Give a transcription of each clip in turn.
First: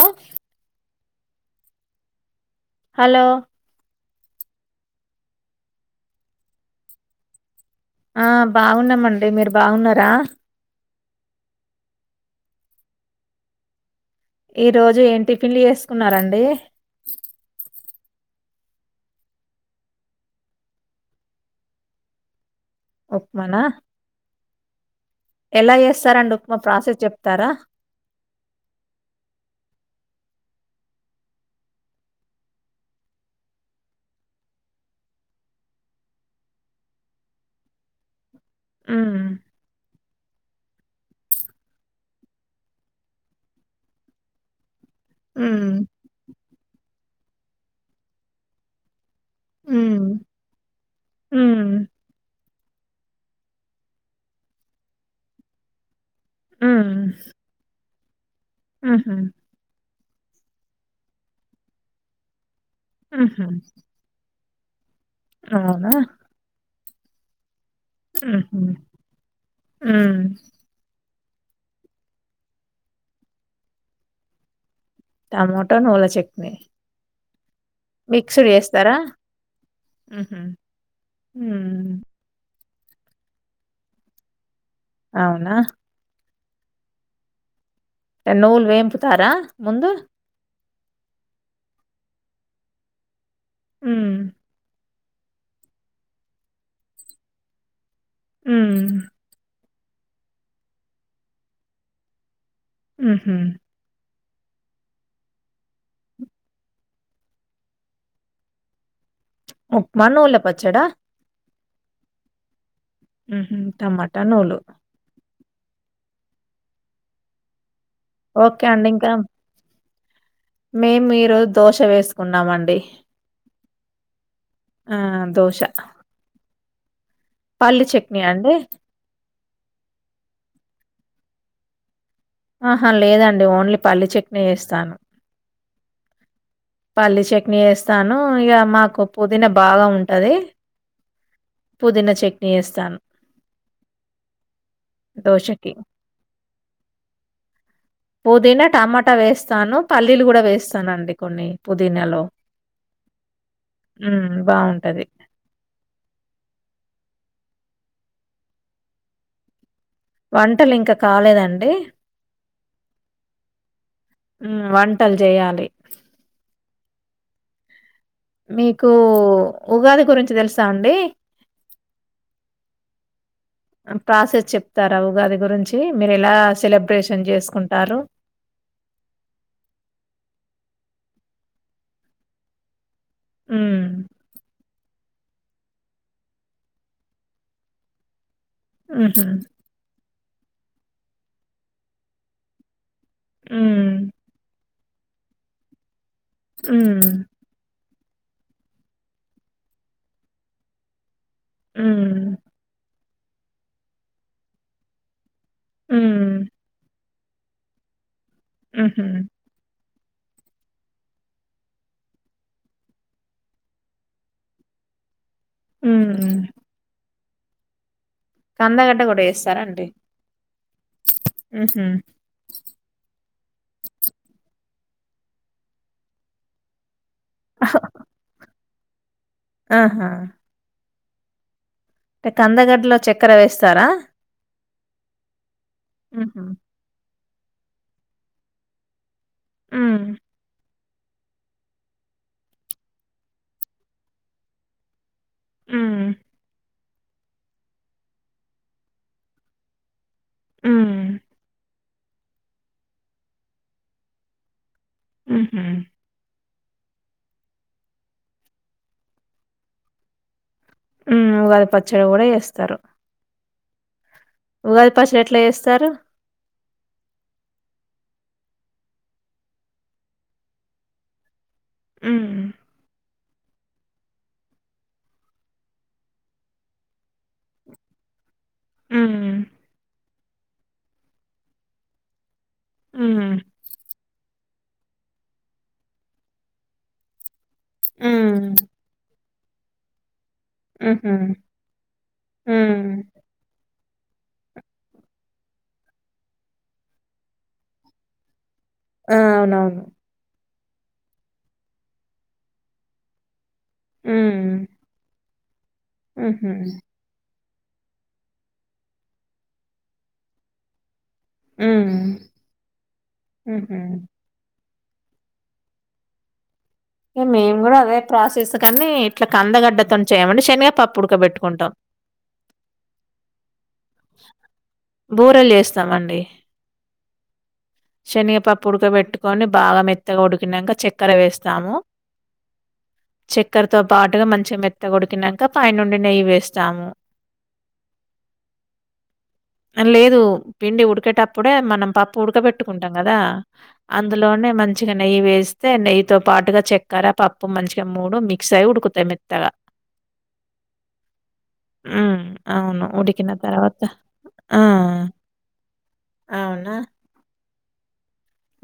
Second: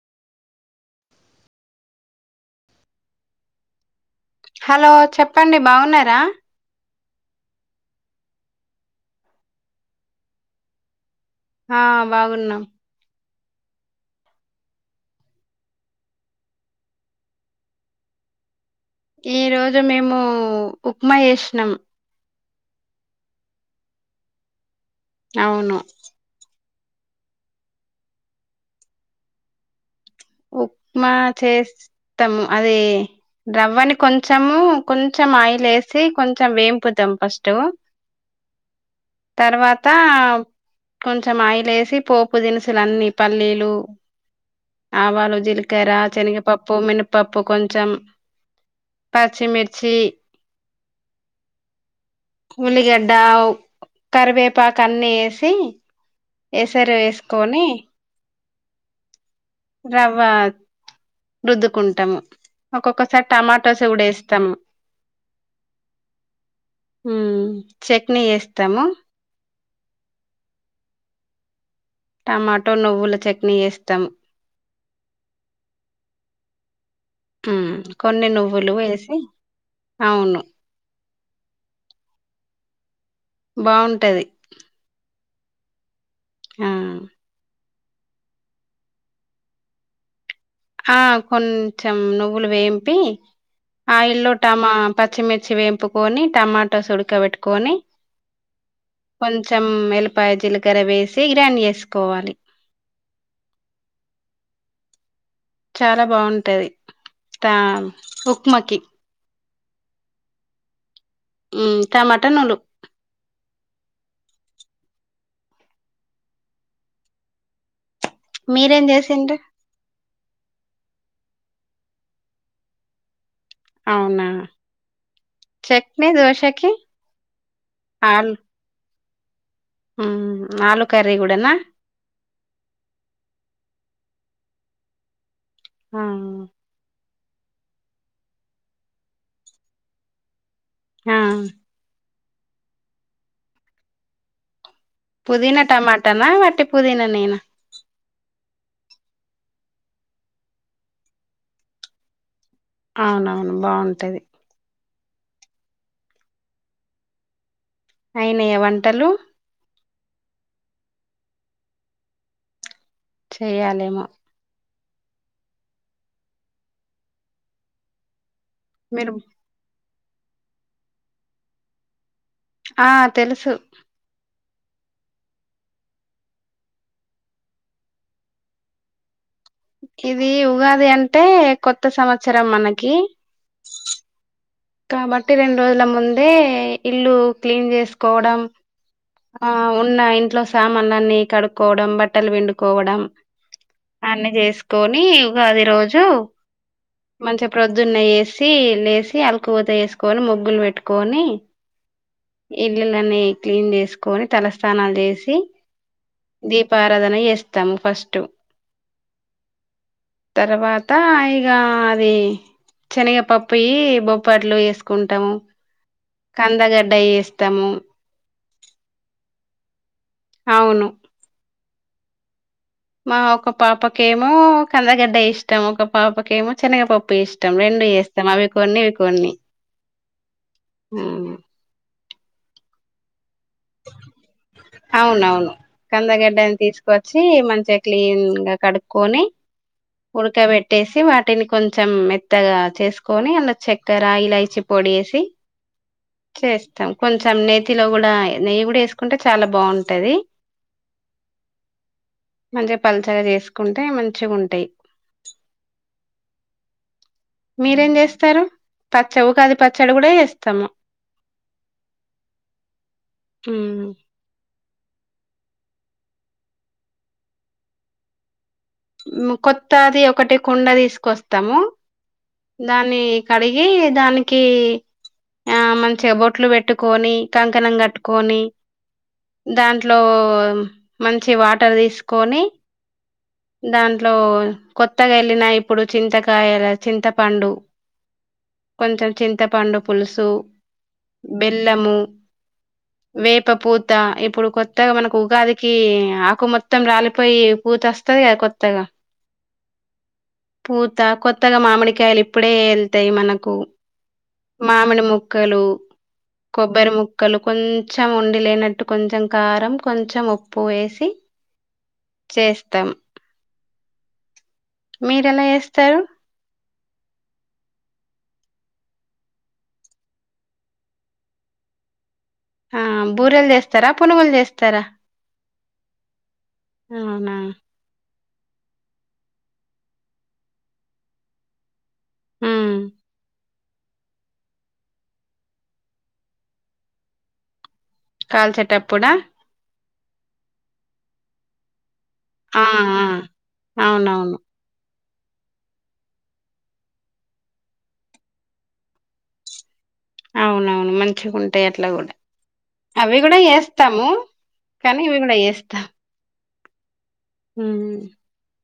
ఆహ్ hello hello చెప్పండి బాగున్నారా ఆ బాగున్నామండి మీరు బాగున్నారా ఆ బాగున్నాం ఈ రోజు ఏం టిఫిన్లు చేస్కున్నారండి ఈ రోజు మేము ఉప్మా ఏస్నం ఉక్మానా ఎలా అవును చేస్తరండిడుక్మా ప్రాసెస్ చెప్తారా ఉక్మా చేస్తాం అదీ రవ్వని కొంచెము కొంచెం ఆయిలేసి కొంచెం వేంపుతం ఫస్టు ఉమ్ తర్వాత కొంచెం ఆయిలేసి పోపు దినుసులన్నీ పల్లీలు ఆవాలు ఉమ్ జీలకర శనగపప్పు మిన్పప్పు కొంచెం పచ్చిమిర్చీ ఉమ్ ఉమ్ ఉల్లిగడ్డ కరివేపాకన్ని వేసి ఏసర వేస్కొని ఆ రవ్వ రుద్దుకుంటము ఒక్కొక్కసారి టమాటోస్కుడేస్తాము అవ్నా ఉహ్ చెక్ని ఏస్తము ఉమ్ టమాటో నువ్వుల చట్నీ చేస్తం టమటో నువ్వుల చట్నీ ఉమ్, కొన్ని మిక్స్డు నువ్వులు ఏస్తరా వేసి హుహ్ అవును ఉమ్ బావుంటది ఔనా ఆ నువ్వుల్ వేంపుతారా ముందు ఆ కొంచెం నువ్వులు వేంపి ఉమ్ ఆయిల్లో టమా పచ్చిమిర్చి వేంపుకొని టమాటస్ ఉడక పేట్టుకోని ఉమ్ మ్ ఎల్లిపాయ జీలకర వేసి ఇరాన్ ఎస్కోవాలి ఉహ్మ్ చాలా బావుంటది తా ఉప్మాకి ఉప్మ నువ్ల పచ్చడా ఉమ్ టమాటనోలు ఊహుమ్ టమాటా నోలు మీరేం జేసిండ్రు మేం ఈరోజు దోశ వేసుకున్నామండి అవునా ఆ! చట్నీ దోశకి పల్లీ చట్నీ అండి ఉమ్ ఆలూ కర్రీ గుడనా ఆహా లేదండి ఓన్లీ పల్లీ చట్నే చేస్తాను ఆ పల్లీ చట్నీ ఏస్తాను ఇగ మకూ పుదీనా బాగా ఉంటది ఆ పుదినా చట్నీ ఏస్తాను పుదీనా టమాటానా వట్టి పుదీనానేనా పుదీనా టమాటా వేస్తాను పల్లీలు గుడా వేస్తానండి కొన్ని పుదీనాలో అవునవును బాగుంటది ఉమ్ బావుంటది ఐనయా వంటలు వంటలింక కాలేదండి చెయ్యాలెమో మ్ వంటల్ జెయ్యాలీ మీకు మీరు ఉగాది గురించి దెలుసా అండి ఆ తెలుసు చెపరా ఉగాది గురించి మీరెలా సెలబ్రేషన్ జేస్కుంటారు కివి ఉగాది అంటే కొత్త సంవత్సరం మనకి ఉమ్ కాబట్టి రెండ్రోజుల ముందే ఇల్లు క్లీన్ చేస్కోవడం హుహు. ఆ ఉన్న ఇంట్లో సామాన్లన్నీ కడుక్కోవడం బట్టలు పిండుకోవడం హ్మ్. అన్నీ జేస్కోనీ ఉగాది రోజు ఉమ్ పొద్దున్నేసి లేసి అలుకూవూత ఏస్కోని ముగ్గులు వెట్టుకోని హ్మ్. ఇల్లులనీ క్లీన్ జేస్కోనీ తల స్నానాల్ జేశీ హ్మ్. దీపారాధన ఎస్తాం ఫస్ట్ ఉహ్మ్ తరవాత ఇగా అది చనగ పప్పియీ బొప్పట్లు ఏస్కుంటము ఉమ్ ఏస్తము కందగడ్డ గుడ ఏస్తారా అండి అవును ఉమ్ హ్ మా ఒక పాపకేమో కందగడ్డ ఇష్టము ఒక పాపకేమో చెనగ పప్ప్ ఇష్టం రెండ్ ఏస్తం అవి కొన్ని ఇవి కొన్ని ఆహా ఉమ్ తె కందగడ్లో చెక్ అవునవును హుహు. కందగడ్డని తీసుకో చ్చి మంచిగా క్లీన్ గా కడుక్కొని హ్మ్. ఉడకబెట్ ట్టేసి వాటిని కొంచెం మెత్తగా చేసుకొని అందు చెక్కెర ఇలయిచి పొడి యెసి హ్మ్. చేస్తాం కొంచెం నేతిలో గూడా నెయ్యి గూడా యెసుకుంటే చాలా బావుంటది ఉమ్మ్మ్ మంచిగ పలసాగ చేసుకుంటే మంచిగుంటయ్ హ్మ్ హు మీరేం చేస్తరు పచ్చవు ఉగాది పచ్చడి గూడా చేస్తము ఉమ్ ఉగాది పచ్చడి గూడా చెస్తరు మ్ ఉగాది పచ్చడి ఎట్ల చెస్తరు మ్ కొత్త అది ఒకటి కుండ తీసుకొస్తము హ్మ్. దాన్ని కడిగీ దానికీ ఆహ్ మంచిగ బొట్లు వెట్టుకొని కంకణం గట్టుకొని హ్మ్. దాంట్లో మంచి వాటర్ తీసుకొని హ్మ్. దాంట్లో కొత్తగా ఎళ్ళిన ఇప్పుడు చింతకాయల చింతపండు హ్మ్. కొంచెం చింతపండు పులుసు హుహు. బెల్లము హ్మ్. వేపపూత్ త్త ఇప్పుడు కొత్తగా మనకు ఉగాదికీ ఆకు మొత్తం రాలిపోయి పూత ఒస్తది కత్ ఆ అవునవును పూత కొత్తగా మామిడికాయలు ఇప్పుడే ఎళ్తాయి మనకు మ్ మ్ క్కలు కొబ్బరి ముక్కలు కొంచెం ఉండి లేనట్టు కొంచెం కారం కొంచెం ఉప్పు ఎసి చేస్తం మ్ హు మీరెలా చెస్తరు ఇగ మేము గూడా అదే ప్రాసెస్ కనీ ఇట్ల కందగడ్డతోని చేయమండి శనగా పప్పు ఉడక బెట్టుకుంటం హ బూరెలు చేస్తరా పునుగులు చేస్తరా బూరెలు చేస్తామండి. అవునా పప్పుడక వెట్టుకొని బాగా మెత్తగా ఉడికినంక చెక్కర వేస్తాము ఉమ్ చెక్కరతో పాటుగా మంచిగ మెత్తగ ఉడికినంక పైనుండి నెయ్యి వేస్తాము కాల్చేటప్పుడా లేదు పిండి ఉడికేటప్పుడే మనం ప ప్పుడక ఆ వెట్టుకుంటాం గదా ఆ అవునవును అందులోనే మంచిగ నెయ్యి వేస్తే నెయ్యితో పాటుగా చె చెక్కర పప్పు మంచిగ మూడు మిక్స్ అయి ఉడుకుతయ్ మెత్తగా అవునవును మంచిగుంటయి అట్ల గూడా హ్మ్. అవును. అవి ఉడికిన గూడా తర్వాత చేస్తము ఆ! కానీ ఇవి గూడా చేస్తం అవునా హ్మ్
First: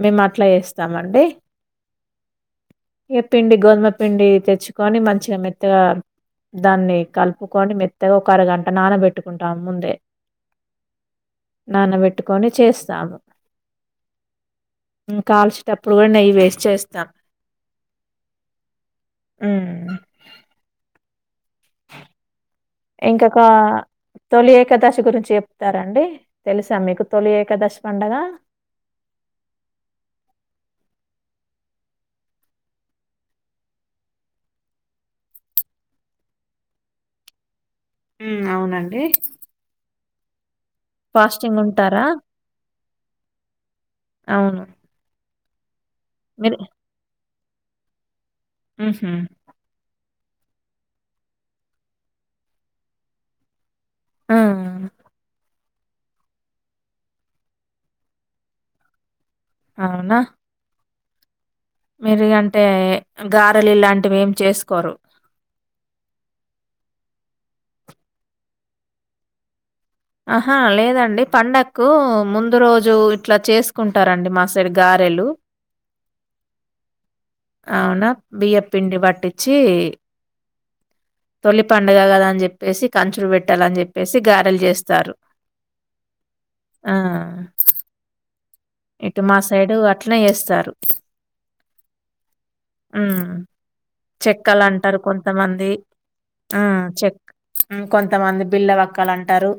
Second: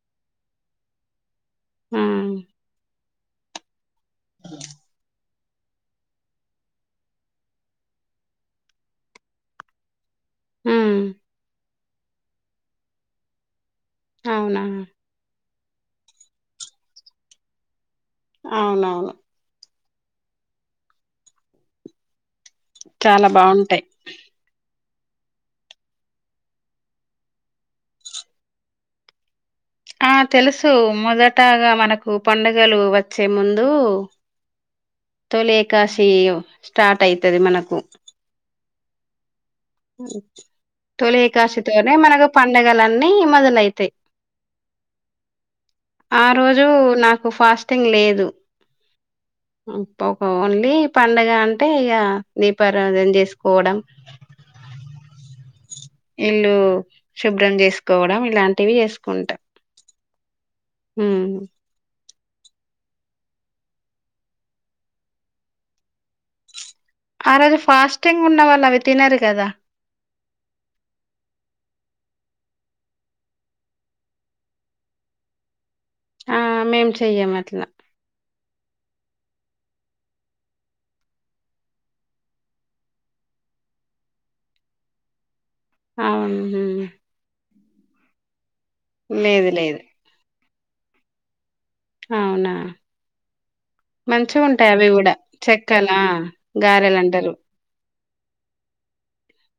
మేము అట్ల చేస్తామండి ఆహ్ ఈ పిండి గోధుమ పిండి తెచ్చుకొని మంచిగ మె త్తగా దాన్ని కలుపుకొని మెత్తగా ఒక అరగంట నానబెట్టుకుంటాం ముందే మ్ నానవెట్టుకొని చేస్తాను అవునా కాల్చిన అపుడు గూడ నెయ్యి వేసి చేస్తాను అవునవును చాలా ఇంకోక బాగుంటాయి తొలిఏక్ ఏకాదశి గురించి చెప్తారండి తెలుసా మీకు తొలి ఏకాదశి పండగా ఆ తెలుసు మొదటగా మనకు పండగలు వచ్చే ముందూ తొలేకాశి స్టార్ట్ అయితది మనకు ఉమ్ అవునండి ఫాస్టింగ్ తొలేకాశితోనే ఉంటారా? మనకు పండగలన్నీ మొదలైతాయ్ అవును. ఆ రోజూ నాకు ఫాస్టింగ్ లేదు ఉంహు ఓహో ఓన్లీ పండగ అంటే ఇగ దీపారాధన చేసుకోడం ఆ ఇల్లు శుభ్రం చేసుకోవడం ఇలాంటివి చేసుకుంటాం అవున ఉమ్ మయ్బె అంటే గారెలు ఇలాంటివేమ్ చేసుకోరు ఆ రోజు ఫాస్టింగ్ ఉన్నవాళ్ళు అవి తినరు కదా ఆహా లేదండి పండక్కూ ముందు రోజు ఇట్లా చేసుకుంటారండి మా సైడ్ గారె రెలు ఆ మేం చెయ్యంమట్లా బియ్యపిండి పట్టిచీ తొలి పండుగ గదని చెప్పేసి కంచులు పెట్టాలని చెప్పేసి గాారెలు చేస్తారు అవునా ఇటు మా సైడు లేదు అట్లనే చేస్తారు అవునా ఉమ్ మంచిగా ఉంటాయి అవి చెక్కలంటరు కూడా కొంతమంది చెక్కలా ఆ గారెలు చెక్ అంటారు కొంత మంది బిల్ల వక్కలంటరు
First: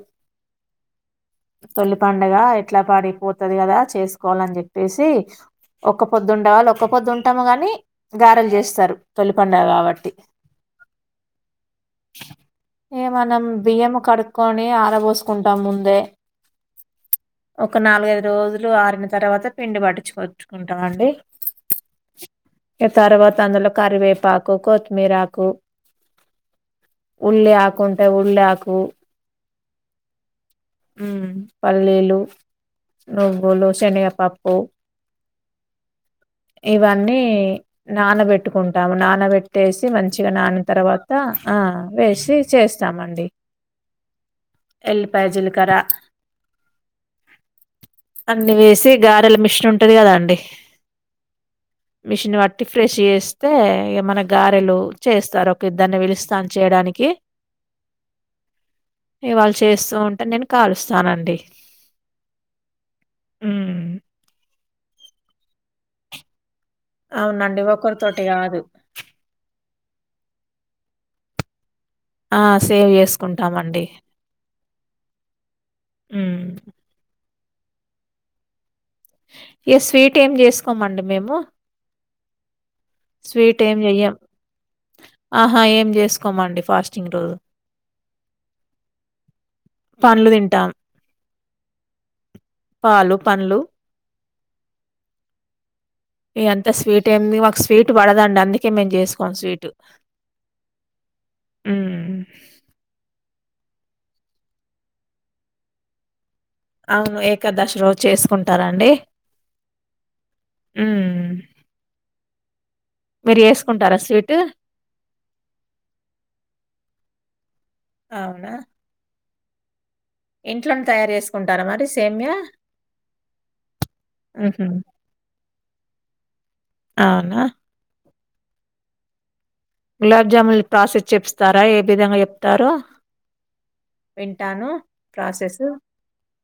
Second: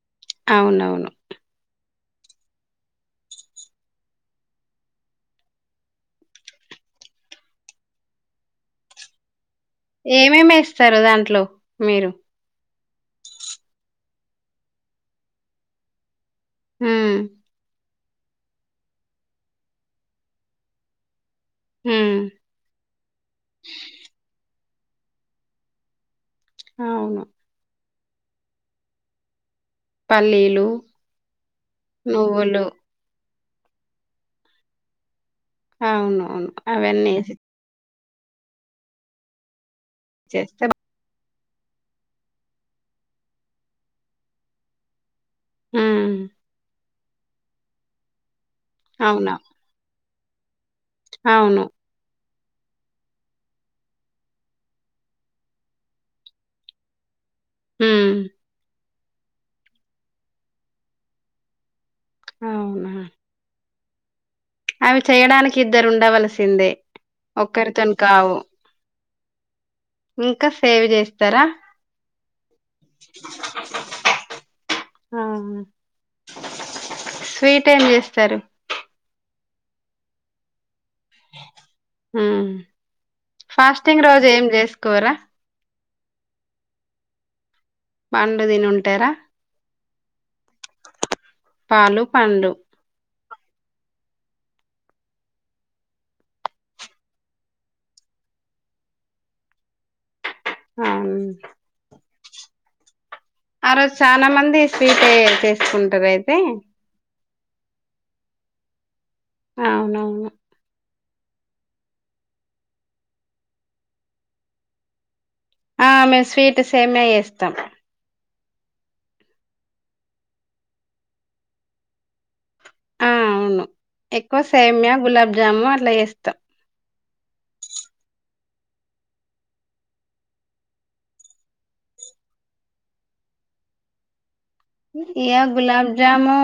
అవునవును పండగా ఎట్లా పడిపోతది కదా చేసుకోవాలని చెప్పేసి ఒక్క పొద్ధుండేవాళ్ళు ఒక్క పొద్దుంటము గాని గారెలు చేస్తారు తొలి పండగ గాబట్టి. ఏమేమేస్తరు దాంట్లో మీరు ఏ మనం బియ్యం కడుకొని ఆరబోసుకుంటాం ముందే ఉమ్ ఒక నాలుగైదురోజులు ఇల్లు ఆరిన తర్వాత పిండి పట్టిచ్చుకొచ్చుకుంటాం అండి ఉమ్ తర్వాత అందులో కరివేపాకు కోత్తిమీరాకు అవును ఉల్లి ఆకుంటే ఉల్లాకు పల్లీలు ఉమ్ పల్లీలు నువ్వులు నువ్వులు శనగపప్పు అవునవును అవన్నీ ఇవన్నీ ఏసి నానబెట్టుకుంటాము నానబెట్టేసి మంచిగా చేస్తే బా- నానిన్తర్వాత ఆ వేసి చేస్తామండి ఎల్ పై జీలకర్ర ఉమ్ అన్ని వేసి అవునా! గారెల మిషన్ ఉంటది కదా అండి అవును మిషన్ బట్టి ఫ్రెష్ చేస్తే ఏమన గారెలు చేస్తారు ఒక ఇద్దరిని విలుస్తాం చేయడానికి ఉమ్ ఇగ వాళ్ళు చేస్తూంటే నేను కాలుస్తానండి. అవునా. ఉమ్. అవి చేయడానికి ఇద్దరు ఉండవలసిందే. అవునండి ఒక్కరితోని ఒకరితోటి కావు. కాదు ఇంకా సేవ్ చేస్తరా ఆ సేవ్ చేసుకుంటామండి ఆ హ్మ్. స్వీట్ ఏం చేస్తరు ఇగ స్వీటు ఏం చేసుకోమండి మేము. స్వీట్ ఏం ఫాస్టింగ్ జెయ్యం. రోజు ఏం చేసుకోరా. ఆహా! ఏం చేసుకోమండి ఫాస్టింగ్ రోజు. పండ్లు తిని ఉంటరా. పండ్లు తింటాం. పాలు పండ్లు. పాలు, ఇగ అంత స్వీటెమ్ ఏంది మాక్స్. స్వీట్ పడదండి అందుకే మేం చేసుకోం స్వీటు. ఆహ్ అవును. హ్మ్. ఆ రోజు చాలా మంది స్వీట్యే చేసుకుంటరు అయితే. అవును ఏకాదశి రోజు చేసుకుంటారండి. అవునవును. ఉమ్ మీరు చేసుకుంటారా స్వీటు. ఆహ్ మేము స్వీటు సేమియా చేస్తాం. అవునా. ఇంట్లోనే తయారు చేసుకుంటార మరి సేమ్యా. ఆహ్ అవును ఎక్కువ హుహు. సేమ్య గులాబ్జాము అట్లా చేస్తాం. అవునా. గులాబ్ జామున్ ప్రాసెస్ చెపిస్తారా ఏ విధంగా చెప్తారో. వింటాను ఇయా ప్రాసెసు. గులాబ్జాము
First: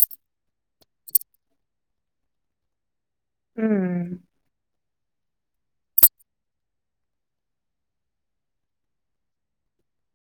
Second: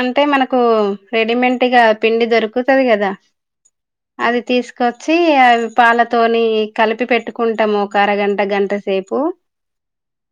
అంటే మనకూ. రెడీమెంట్గా పిండి దొరుకుతది కదా హ్మ్. అది తీసు. కొచ్చి అవి పాలతోని కలిపి పెట్టుకుంటము ఒక అరగంట గంట సేపు. బ్లాంక్